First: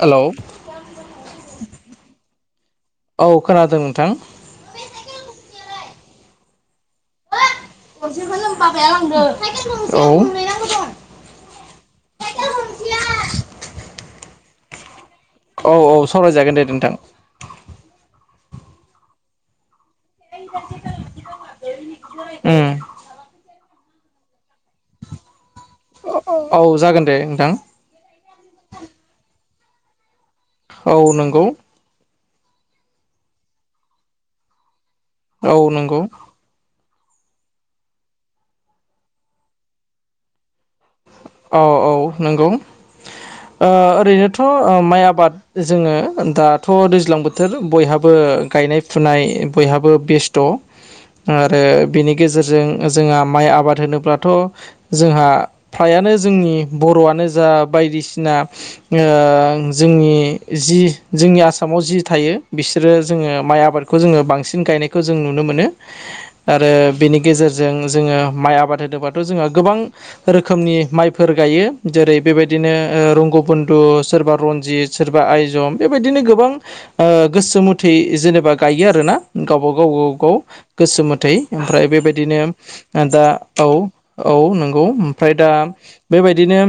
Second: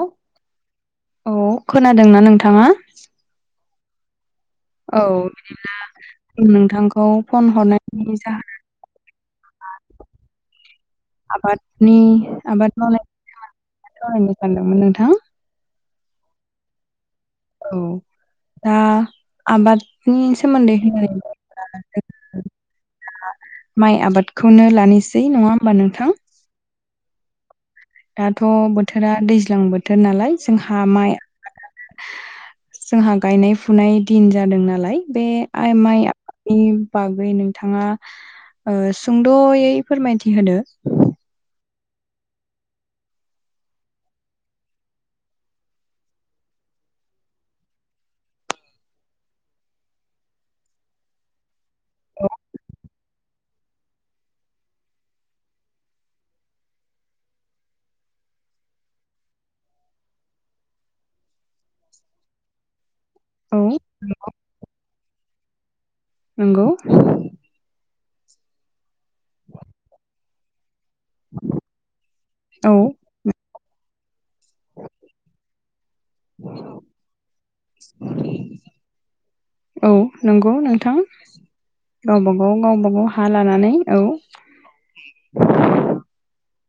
Hello खोनादोंना नोंथाङा औ खोनादों नोंथां। औ बिदिब्ला नोंथांखौ फन हो हरनायनि गरसेखौ जाहोन नो बाबाया लांदो औ साइेखेल गंनै नांगौ दं। आबादनि आबाद मानायनि सोमोन्दै फोरमायनो सानदोंमोन नोंथां। औ औ सावरायजागोन दे नोंथां औ दा आबाद नि सोमोनदै उम माइ आबादखौनो लानोसै नङा होमबा नोंथां? औ जागोन दे नोंथां दाथ' बोथोरा दैज्लां बोथोर नालाय जोंहा औ माइ नंगौ जोंहा गायनाय फुनाय दिन जादों नालाय बे औ आइ नंगौ माइ इ बागै नोंथाङा ओ सुंद'यै फोरमायथि होदो औ औ नंगौ ओरैनोथ' ओ माइ आबाद जोङो दाथ' दैज्लां बोथोर बयहाबो ओ गनाय फुनाय बयहाबो बेस्थ' आरो बिनि गेजेरजों जोंहा माइ आबाद होनोब्लाथ' जोंहा फ्रायानो जोंनि बर'आनो जा बायदिसिना ओ जोंनि जि जोंनि आसामाव जि थायो बिसोरो जोङो औ माइ आबादखौ जोङो बांसिन गायनायखौ जों नुनो मोनो नंगौ आरो बेनि गेजेरजों जोङो माइ आबाद होनोबाथ' जोंहा गोबां रोखोमनि माइफोर गायो जेरै बेबायदिनो औ रंग बन्दु सोरबा रनजित सोरबा आयजम बेबायदिनो गोबां ओ गोसो मुथै जेनेबा गायो आरोना। गावब औ गावागाव नंगौ नोंथां गोसो मोथै ओमफ्राय बेबायदिनो गावबागाव गावबागाव दा हा लानानै औ औ औ नंगौ ओमफ्राय दा बेबायदिनो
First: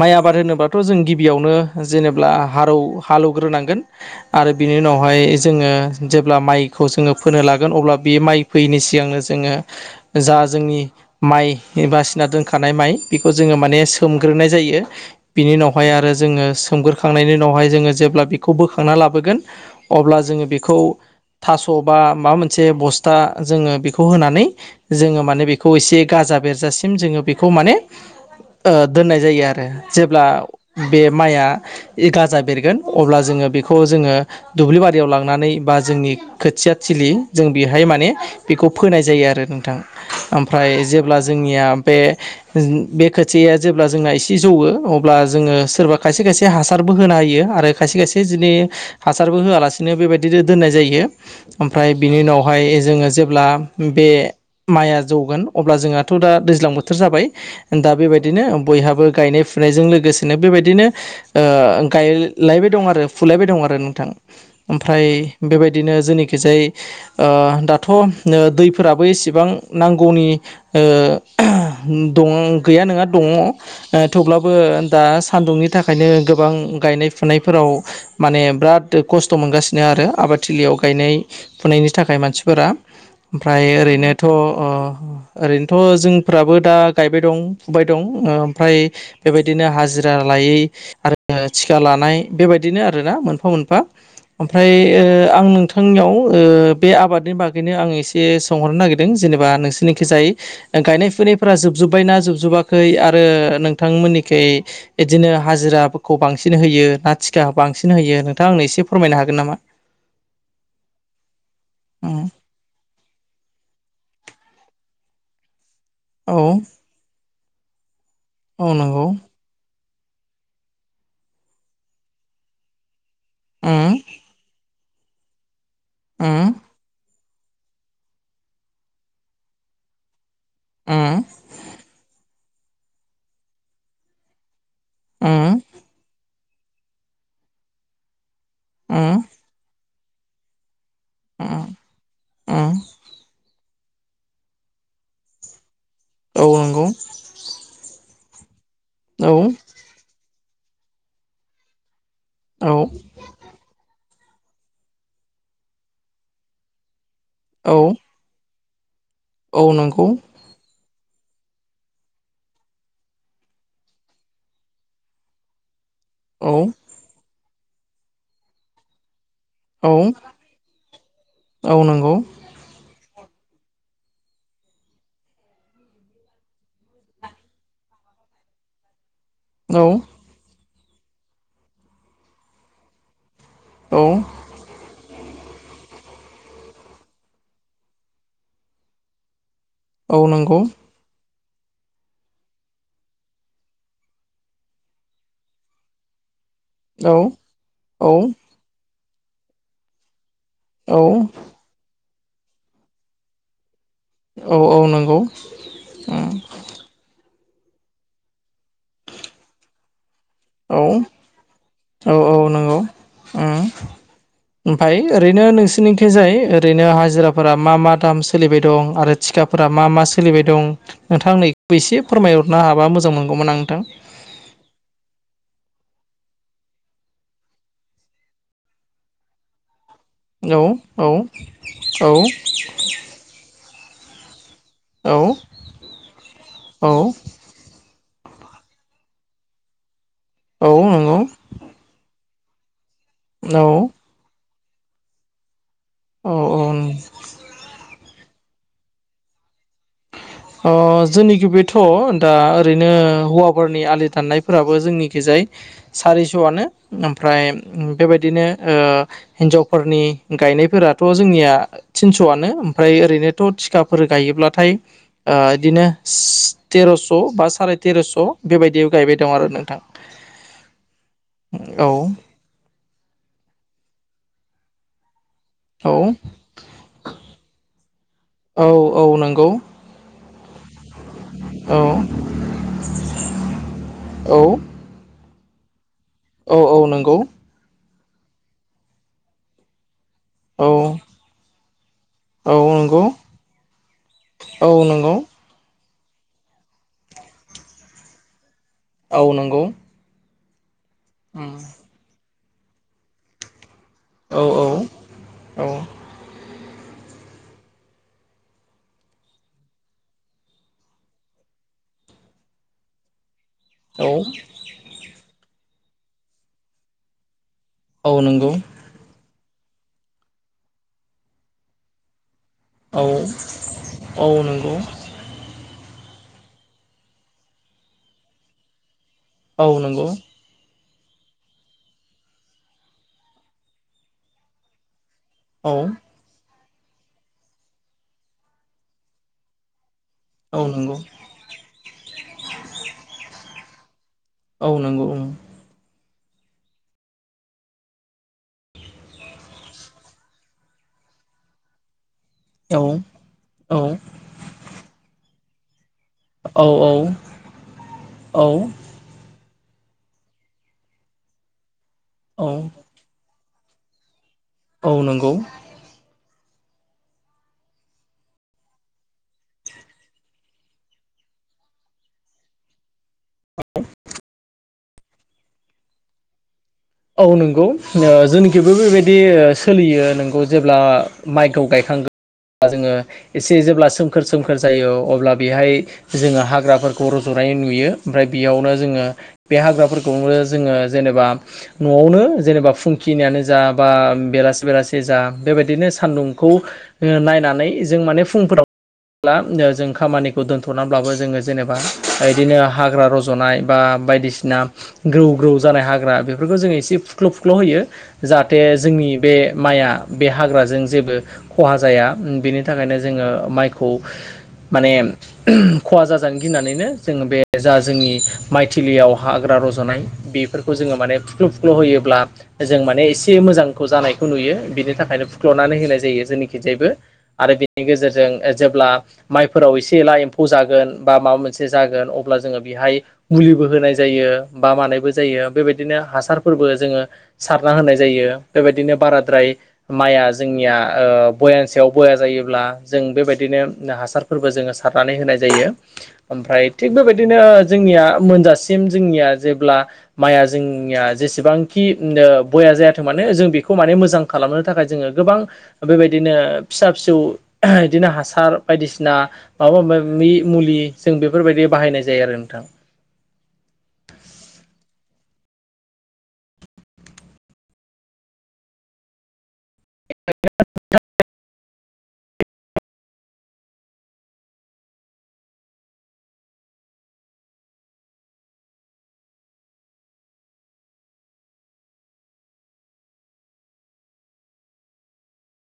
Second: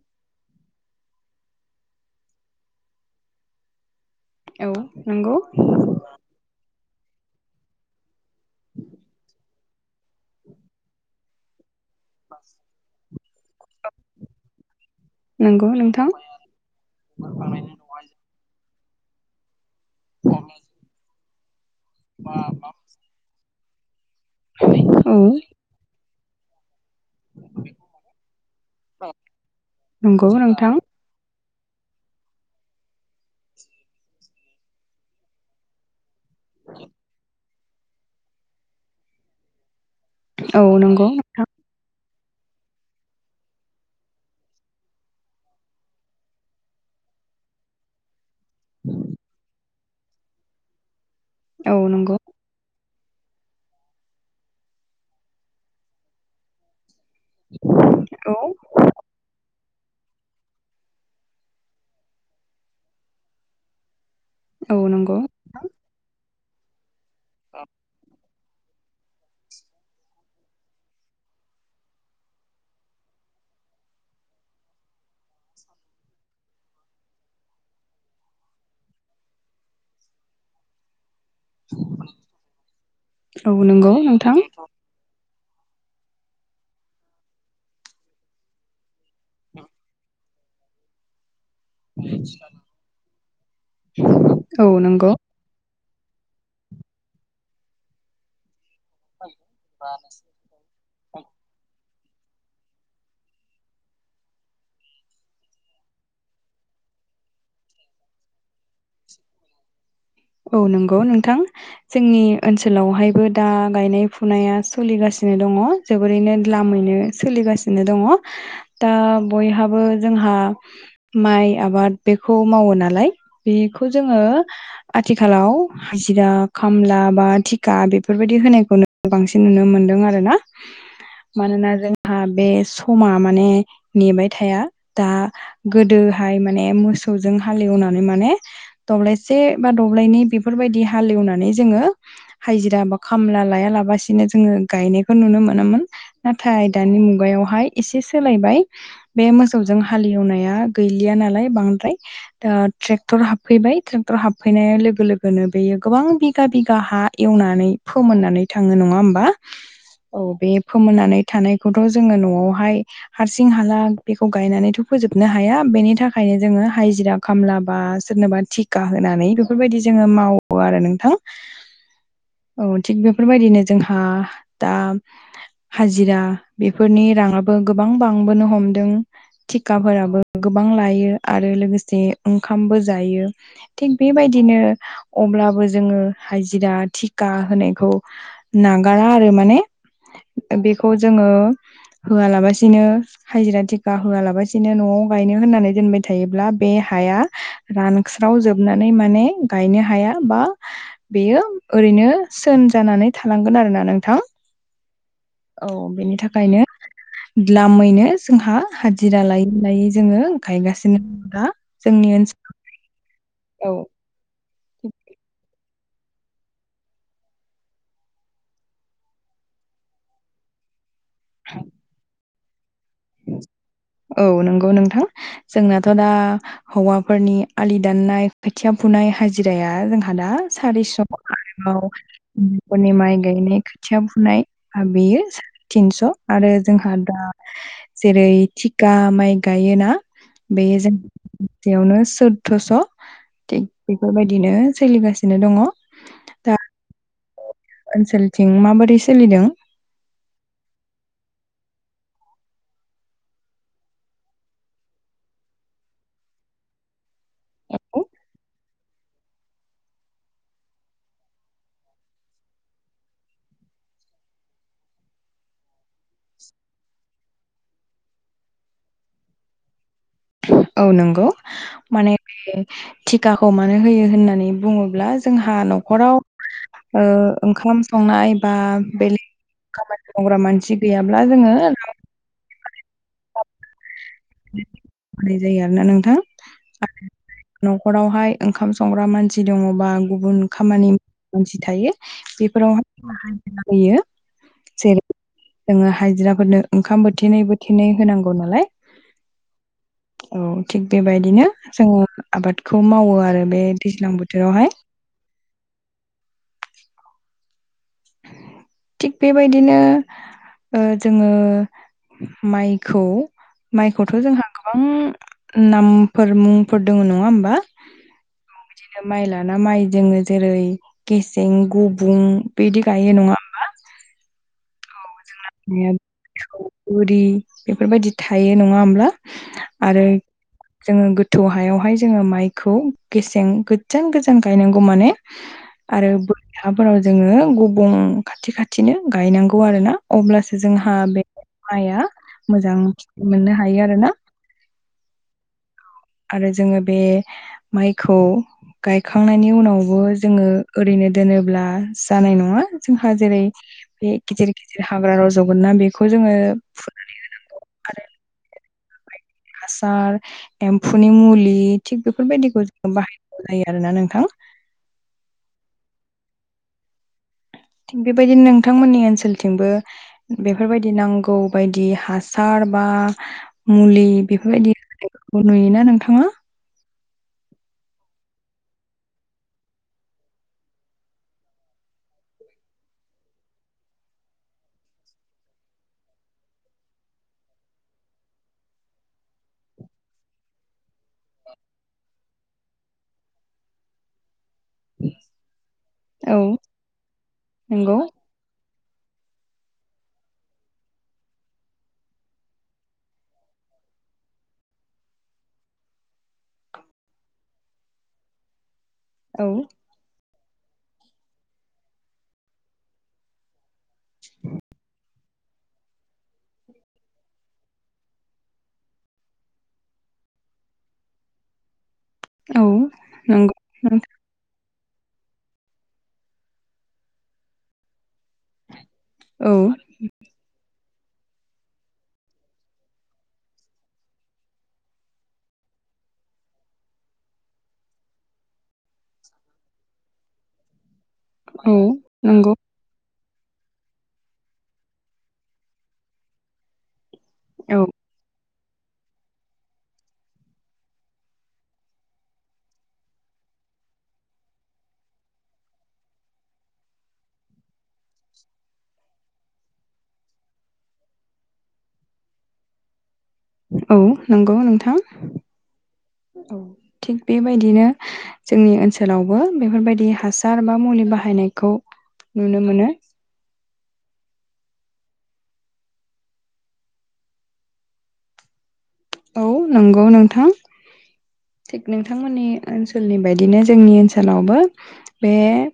माइ आबाद होनोबाथ' जों गिबियावनो जेनेब्ला हालौ हालौवग्रोनांगोन। आरो औ बिनि उनावहाय नंगौ जोङो जेब्ला माइ खौ जोङो फोनो लागोन अब्ला बे माइ फोयैनि सिगांनो जोङो जा जोंनि माइ एबा फिना दोनखानाय माइ बेखौ जोङो माने सोमग्रोनाय जायो बिनि नंगौ उनावहाय नोंथां आरो जोङो सोमग्रोखां नायनि उनावहाय जोङो जेब्ला बेखौ बो खांना लाबोगोन अब्ला जोङो बेखौ थास' बा माबा मोनसे बस्था जोङो बेखौ होनानै औ जोङो माने बेखौ एसे गाजा बेरजासि म जोङो बेखौ माने ओ दोननाय जायो आरो जेब्ला नंगौ नोंथां बे माइआ इ गाजा बेरगोन अब्ला जोङो बेखौ जोङो दुब्लि बारियाव लांनानै बा जोंनि खोथिया थिलि जों बेहाय माने बेखौ फोनाय जायो आरो नोंथां। औ ओमफ्राय नंगौ जेब्ला नोंथां जोंनिया बे बे खोथिया जेब्ला जोंना एसे जौवो अब्ला जोङो सोरबा खायसे खायसे हासारबो होनो हायो आरो खायसे खायसे बिनि हासारबो होआलासिनो बेबायदिनो दोननाय जायो। औ ओमफ्राय नंगौ बिनि उनावहाय जोङो जेब्ला बे माइआ जौगोन अब्ला जोंहाथ दा दैज्लां बोथोराव जाबाय दा औ बेबायदिनो बयहाबो गायनाय फुनायजों लोगोसेनो बेबायदि बिदिनो ओ गायलायबाय दं आरो फुलायबाय दं आरो नोंथां। औ ओमफ्राय नंगौ बेबायदिनो जोंनिखिजाय दाथ दैफोराबो एसेबां नांगौनि [inaudible] दङ गैया नङा दङ थेवब्लाबो दा सान्दुंनि थाखायनो गोबां गायनाय फुनायफोराव माने बिराद खस्थ मोनगासिनो आरो आबादथिलियाव गायनाय फुनायनि थाखाय मानसिफोरा औ ओमफ्राय नंगौ ओरैनोथ नोंथां ओरैनोथ जों फोराबो दा गायबाय दं फुबाय दं ओमफ्राय बेबायदिनो हाजिरा लायै आरो थिका लानाय बेबायदिनो आरोना मोनफा मोनफा औ ओमफ्राय नंगौ आं नोंथां बिथांनियाव बे आबादनि बागैनो आं एसे सोंहरनो नागिरदों जेनेबा नोंसोरनि थिंजाय गायनाय फुनाय जोबजोबबायना जोबजोबाखै आरो नोंथांमोननिखि बिदिनो हाजिराखौ बांसिन होयो ना टिखाखौ बांसिन होयो नोंथां आंनो एसे फोरमायनो हागोन नामा? औ नंगौ नोंथां उम जोंनि ओनसोलावहायबो दा गायनाय फुनाया सोलिगासिनो दङ जोबोरैनो औ लामैनो सोलिगासिनो दङ। औ दा नंगौ बयहाबो जोंहा माइ आबाद बेखौ मावो नालाय। बेखौ उम जोङो आथिखालाव हाजिरा उम खामला बा थिखा बेफोरबायदि होनायखौ बांसिन नुनो मोन्दों आरो ना। उम मानोना जोंहा बे समा माने नेबाय थाया। दा उम गोदोहाय माने मोसौजों हालेवनानै माने उम दब्लायसे बा दब्लायनै बेफोर बादि हालेवनानै उम जोङो उम हाजिरा बा माबासिनो जोङो गायनायखौ नुनो मोनोमोन औ नाथाय नंगौ दानि मुगायावहाय एसे सोलायबाय बे औ मोसौजों हालेवनाया गैलिया नालाय बांद्राय औ ट्रेक्टर हाबफैबाय ट्रेक्टर हाब सफैनाय लोगो लोगोनो बेयो गोबां बिगा बिगा हा एवनानै औ फोमोननानै थाङो नङा होमबा? औ नंगौ औ बे फोमोननानै थानायखौथ जोङो नआवहाय हारसिं हाला बेखौ गायनानैथ फोजोबनो हाया बेनि थाखाय थाखायनो औ जोङो हाइजिरा खामला बा सोरनोबा थिखा होनानै बेफोरबायदि औ जोङो मावो आरो नोंथां औ नंगौ औ थिग बे फोरबायदिनो जोंहा दा हाजिरा बेफोरनि राङाबो गोबां बांबोनो हमदों। औ थिखाफोराबो गोबां लायो आरो लोगोसे ओंखामबो जायो। थिग औ बेबायदिनो अब्लाबो जोङो हाजिरा थिखा होनायखौ नागारा आरो माने औ नंगौ बेखौ जोङो होआलाबसिनो हाजिरा थेखाा होआलाबसिनो नआव गायनो होननानै दोनबाय थायोब्ला। बे औ हाया औ रानस्राव जोबनानै माने गायनो हाया बा। औ बेयो ओरैनो सोन जानानै थालांगोन आरोना नों औ औ नों औ बेनि थाखायनो द्लामैनो जोंहा हाजिरा लायै लायै जोङो औ गायगासिनो दं दा औ जोंनि औ नंगौ ओनसोलाव ओमफफ्राय ओरैनो नोंसोरनिंखिजाय ओरैनो हाजिराफोरा मा मा दाम सोलिबाय दं आरो थिखाफोर फोरा मा-मा सोलिबाय दं नोंथाङा आंनो एसे फोरमायहरनो हाब औ नंगौ नोंथां जोंनाथ' दा हौवाफोरनि आलि दाननाय खोथिया फुनाय हाजिराया जोंहा आदा औ सारिस औ आरोबाव माइ गायनाय खोथिया फुनाय औ बेयो तिनस' आरो औ जोंहा औ दा जेरै थिखा माइ गायोना बे औ नंगौ जोंयावनो [unintelligible] [unintelligible] 'स' थिग औ बेफोरबायदिनो सोलिगासिनो दङ औ दा औ ओनसोलथिं माबोरै सोलिदों? अ जोंनिखि बेथ' दा ओरैनो हौवाफोरारनि आलि दाननायफोराबो जोंनि खिजाय सारिस'आनो ओमफ्राय बेबायदिनो हिनजावफोरनि गायनायफोराथ' जोंनिया थिनस'आनो ओमफ्राय ओरैनोथ' थिखाफोर गायोब्लाथाय बिदिनो तेर'स' बा साराय तेर'स' बेबायदि गायबाय दं आरो नोंथां। औ नंगौ औ माने बे थिखाखौ मानो होयो होननानै बुङोब्ला जोंहा औ न'खराव ओंखाम संनाय बा औ औ बेलेग नंगौ खामानि मावग्रा मानसि गैयाब्ला जोङो [inaudible] औ औ मानाय जायो आरोना नों औ औ नंगौ नखरावहाय ओंखाम संग्रा मानसि दङबा? गुबुन औ खामानि मानसि थायो औ नंगौ बेफोरावहाय हान्जा होयो। औ नंगौ जोङो हायजिराफोरनो ओंखाम बोथिनै बोथिनै होनांगौ नालाय। ओ नंगौ औ थिग बेबायदिनो उम जोङो आबादखौ मावो आरो बे दैज्लां औ बोथोरावहाय औ [inaudible] थिग बेबायदिनो ओ जोङो माइखौ औ माइखौथ' जोंहा गोबां नामफोर मुंफोर दङ नङा होमबा? औ नंगौ बिदिनो माइ लाना माइ जोङो जेरै गेसें गुबुं बिदि औ गायो नङा होमबा? औ नंगौ [unintelligible] बेफोरबायदि थायो नङा होमब्ला? ओ आरो नंगौ जोङो गोथौ हायावहाय जोङो माइखौ गेसें गोजान गोजान गायनांगौ माने औ आरो बोरिफोराव जोङो गुबुं खाथि खाथिनो गायनांगौ आरोना अब्लासो औ जोंहा नंगौ बे माइआ मोजां मोननो हायो आरोना। औ नंगौ ओं आरो जोङो बे माइखौ गायखांनायनि उनावबो जोङो ओरैनो दोनोब्ला जानाय नङा औ जोंहा जेरै औ बे गेजिर गेजिर हाग्रा रावजगोनना बे बेखौ जोङो औ फुनानै होनांगौ आरो। औ हासार एम्फौनि मुलि थिग औ बेफोरबायदिखौ जों बाहाय जायो आरोना नोंथां। औ नंगौ थिग बेबायदिनो नोंथांमोननि ओनसोलथिंबो बेफोरबायदि नांगौ बायदि हासार बा मुलि बेफोरबायदिफोरखौ नुयोना नोंथाङा औ नंगौ जोंनिखिबो बेबायदि सोलियो नोंगौ जेब्ला माइखौ गायखांगोन। जोङो एसे जेब्ला सोमखोर सोमखोर जायो अब्ला बेहाय जोङो हाग्राफोरखौ रज'नाय नुयो ओमफ्राय बेयावनो जोङो बे हाग्राफोरखौनो जोङो जेनेबा न'आवनो जेनेबा फुंखिनियानो जा बा बेलासि बेलासि जा बेबायदि नो औ सानदुंखौ नायनानै नंगौ जों माने फुंफोराव [inaudible] ब्ला जों खामानिखौ दोनथ'नानैब्लाबो जोङो जेनेबा बिदिनो हाग्रा रज'नाय बा बायदि दिसिना ग्रौ ग्रौ जानाय हाग्रा बे फोरखौ जोङो एसे फुख्ल' फुख्ल' होयो जाहाथे जोंनि बे औ माइया बे हाग्रा जों जेबो खहा जाया बेनि थाखायनो जोङो माइखौ माने खहा जाजानो गिनानैनो जोङो बे जा जोंनि माइथिलियाव हाग्रा रज'नाय बेफोरखौ जोङो माने फुख्ल' फुख्ल' होयोब्ला औ जों माने एसे नंगौ मोजांखौ नोंथां। जानायखौ नुयो बिनि थाखायनो फुख्ल'नानै होनाय जायो जोंनि खिजायबो आरो बेनि गेजेरजों जों जेब्ला औ माइफोराव एसे एला एम्फौ जागोन। बा माबा मोनसे जागोन अब्ला जोङो बेहाय मुलिबो होनाय जायो बा मानायबो जायो बेबायदिनो हा सारफोरबो जोङो सारना होनाय जायो बेबायदिनो बाराद्राय माइआ जोंनिया ओ बयानि औ सायाव बया नंगौ जायोब्ला जों बेबायदि नो हासारफोरबो जोङो सारनानै होनाय जायो ओमफ्राय थिग बेबाय दिनो औ जोंनिया मोनजासिम जोंनिया जेब्ला माइया जोंनिया जेसेबांखि बया जायाथों माने जों बेखौ माने मोजां खालामनो थाखाय जोङो गोबां बेबायदि नो फिसा फिसौ ओ बिदिनो हासार बायदिसिना माबा माबि मुलि जों बेफोरबायदि बाहायनाय जायो आरो नोंथां। औ नंगौ नोंथां। औ थिग बेबायदिनो जोंनि ओनसोलावबो बेफोरबायदि हासार बा मुलि बाहायनायखौ नुनो मोनो‌। औ नंगौ नोंथां थिग नोंथांमोननि ओनसोलनि बायदिनो जोंनि ओनसोलावबो बे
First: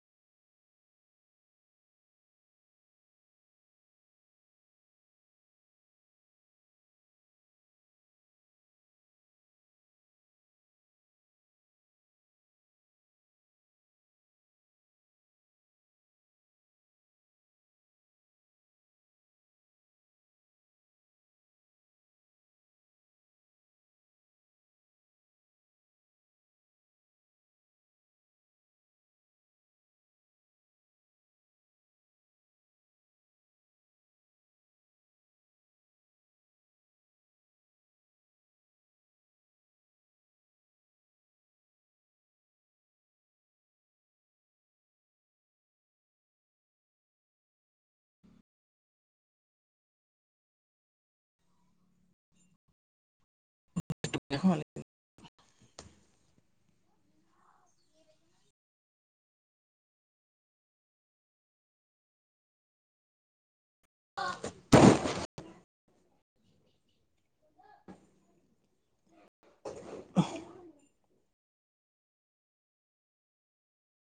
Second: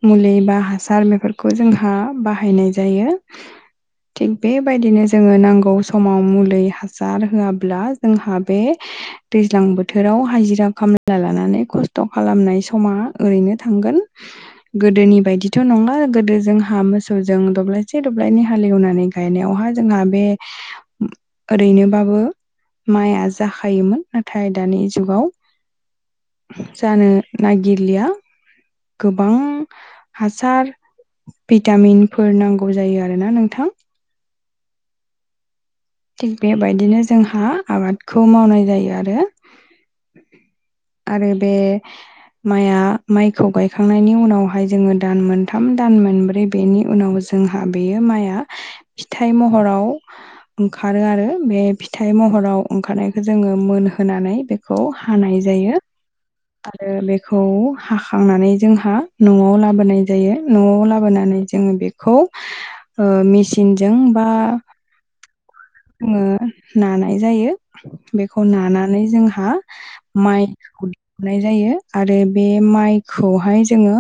मुलि बा हासार बेफोरखौ जोंहा बाहायनाय जायो। थिग बेबायदिनो जोङो नांगौ समाव मुलि हासार होआब्ला जोंहा बे दैज्लां बोथोराव हाजिरा खामला लानानै खस्थ' खालामनाय समा ओरैनो थांगोन गोदोनि बायदिथ' नंला गोदो जोंहा मोसौजों दब्लायसे दब्लायनै हालेवनानै गायनायावहाय जोंहा बे ओरैनोबाबो माइआ जाखायोमोन नाथाय दानि जुगाव जानो नागिरलिया गोबां हासार भिटामिनफोर नांगौ जायो आरोना नोंथां। थिग बेबायदिनो जोंहा आबादखौ मावनाय जायो आरो। आरो बे माइआ माइखौ गायखांनायनि उनावहाय जोङो दान मोनथाम दान मोनब्रै बेनि उनाव जो- हा बेयो माइआ फिथाइ महराव ओंखारो आरो बे फिथाइ महराव ओंखारनायखौ जोङो मोनहोनानै बेखौ हानाय जायो। आरो बेखौ हाखांनानै जोंहा न'आव लाबोनाय जायो न'आव लाबोनानै जों बेखौ ओ मेचिनजों बा ओ ना नाय जायो बेखौ नानानै जोंहा माइखौ दिहुननाय जायो आरो बे माइखौहाय जोङो